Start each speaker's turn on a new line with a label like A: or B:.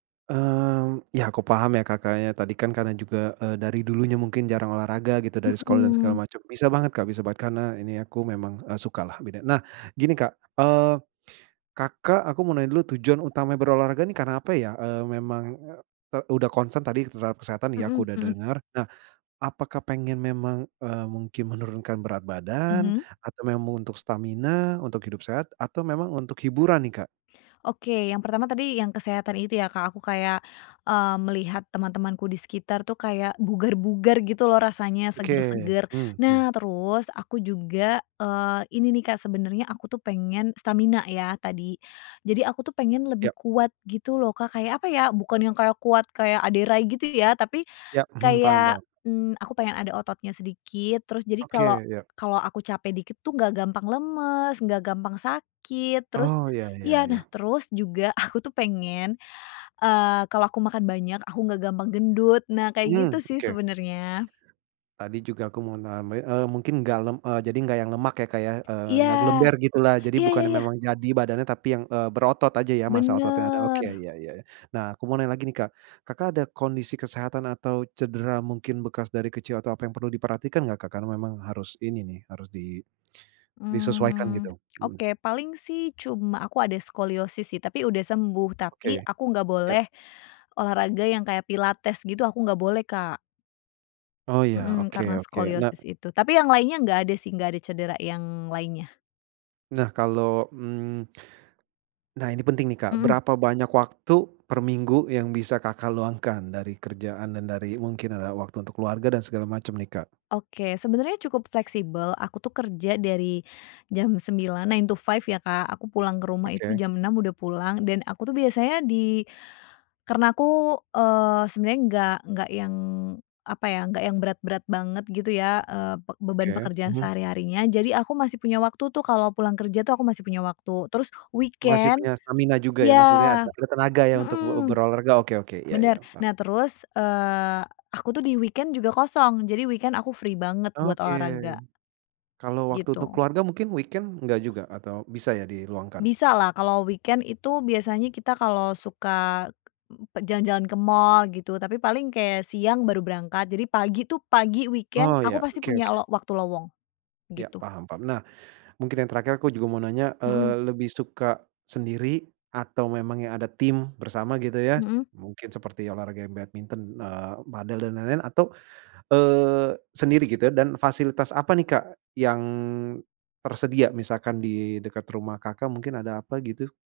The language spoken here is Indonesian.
A: Mmm, ya aku paham ya, Kak. Kakaknya tadi kan karena juga, eee, dari dulunya mungkin jarang olahraga gitu dari sekolah dan segala
B: Mhm.
A: macam. Bisa banget, Kak, bisa banget karena ini aku memang, eee, sukalah, beda. Nah, gini, Kak, eee, Kakak, aku mau nanya dulu tujuan utama berolahraga nih karena apa ya? Eee, memang, e e udah concern tadi terhadap kesehatan ya,
B: Mhm
A: aku udah
B: mhm.
A: denger. Nah, apakah pengen memang, eee, mungkin menurunkan berat badan?
B: Mhm.
A: Atau memang untuk stamina, untuk hidup sehat atau memang untuk hiburan nih, Kak?
B: Oke, yang pertama tadi yang kesehatan itu ya, Kak. Aku kayak, eee, melihat teman-temanku di sekitar tuh kayak bugar-bugar gitu loh rasanya
A: Oke.
B: seger-seger.
A: Mmm, hmm.
B: Nah terus aku juga, eee, ini nih, Kak, sebenernya aku tuh pengen stamina ya tadi. Jadi aku tuh pengen lebih
A: Ya.
B: kuat gitu loh, Kak, kayak apa ya, bukan yang kayak kuat kayak Ade Rai gitu ya, tapi
A: Ya. Mhm, paham paham.
B: kayak, mmm, aku pengen ada ototnya sedikit terus jadi kalau
A: Oke. Iya.
B: kalau aku capek dikit tuh nggak gampang lemes, nggak gampang sakit, terus
A: Oh, iya iya
B: iya. Nah
A: iya.
B: terus juga aku tuh pengen, eee, kalau aku makan banyak, aku nggak gampang gendut. Nah kayak gitu
A: Mmm,
B: sih
A: oke.
B: sebenernya.
A: Tadi juga aku mau name eee, mungkin nggak lem eee, jadi nggak yang lemak ya, Kak, ya? Eee,
B: Iya.
A: nggak gelember gitulah, jadi
B: Iya
A: bukan
B: iya
A: yang
B: iya.
A: memang jadi badannya tapi yang, eee, berotot aja ya. Masa ototnya ada. Oke,
B: Bener.
A: iya iya. Nah aku mau nanya lagi nih, Kak, Kakak ada kondisi kesehatan atau cedera mungkin bekas dari kecil atau apa yang perlu diperhatikan nggak, Kakak? Memang harus ini nih harus di disesuaikan
B: Mmm,
A: gitu. Mhm.
B: oke, paling sih cuma aku ada skoliosis sih tapi udah sembuh. Tapi
A: Oke.
B: aku nggak
A: Ya.
B: boleh olahraga yang kayak pilates gitu aku nggak boleh, Kak.
A: Oh, iya,
B: Mhm,
A: oke
B: karena
A: oke. Nah
B: skoliosis itu. Tapi yang lainnya nggak ada sih, nggak ada cedera yang lainnya.
A: Nah, kalo, mmm nah ini penting nih Kak,
B: Mhm.
A: berapa banyak waktu per minggu yang bisa Kakak luangkan, dari kerjaan dan dari mungkin, eee, waktu untuk keluarga dan segala macem nih, Kak?
B: Oke, sebenarnya cukup fleksibel. Aku tuh kerja dari jam 9, nine to five ya, Kak. Aku pulang ke rumah itu
A: Oke.
B: jam 6 udah pulang dan aku tuh biasanya di karena aku, eee, sebenernya nggak nggak yang apa ya, nggak yang berat-berat banget gitu ya, eee, be beban
A: Oke.
B: pekerjaan
A: Mhm.
B: sehari-harinya. Jadi aku masih punya waktu tuh kalau pulang kerja tuh aku masih punya waktu terus
A: Masih
B: weekend
A: punya stamina juga ya? Maksudnya
B: ya,
A: ada ada tenaga ya untuk ber
B: mhm.
A: berolahraga. Oke oke. Iya iya.
B: Bener.
A: Pa
B: Nah terus, eee, aku tuh di weekend juga kosong jadi weekend aku free banget buat
A: Oke.
B: olahraga.
A: Kalo waktu untuk
B: Gitu.
A: keluarga mungkin weekend nggak juga? Atau bisa ya di luangkan?
B: Bisalah kalau weekend itu biasanya kita kalau suka jalan-jalan ke mall gitu, tapi paling kayak siang baru berangkat jadi pagi tuh pagi weekend
A: Oh,
B: aku
A: iya.
B: pasti
A: Oke
B: punya
A: oke.
B: lo waktu lowong.
A: Ya,
B: Gitu.
A: paham paham. Nah, mungkin yang terakhir, aku juga mau nanya,
B: Mhm.
A: eee, lebih suka sendiri atau memang yang ada tim bersama gitu ya,
B: Mhm.
A: mungkin seperti olahraga badminton, eee, padel, dan lain-lain atau, eee, sendiri gitu ya? Dan fasilitas apa nih, Kak, yang tersedia? Misalkan di dekat rumah Kakak mungkin ada apa gitu.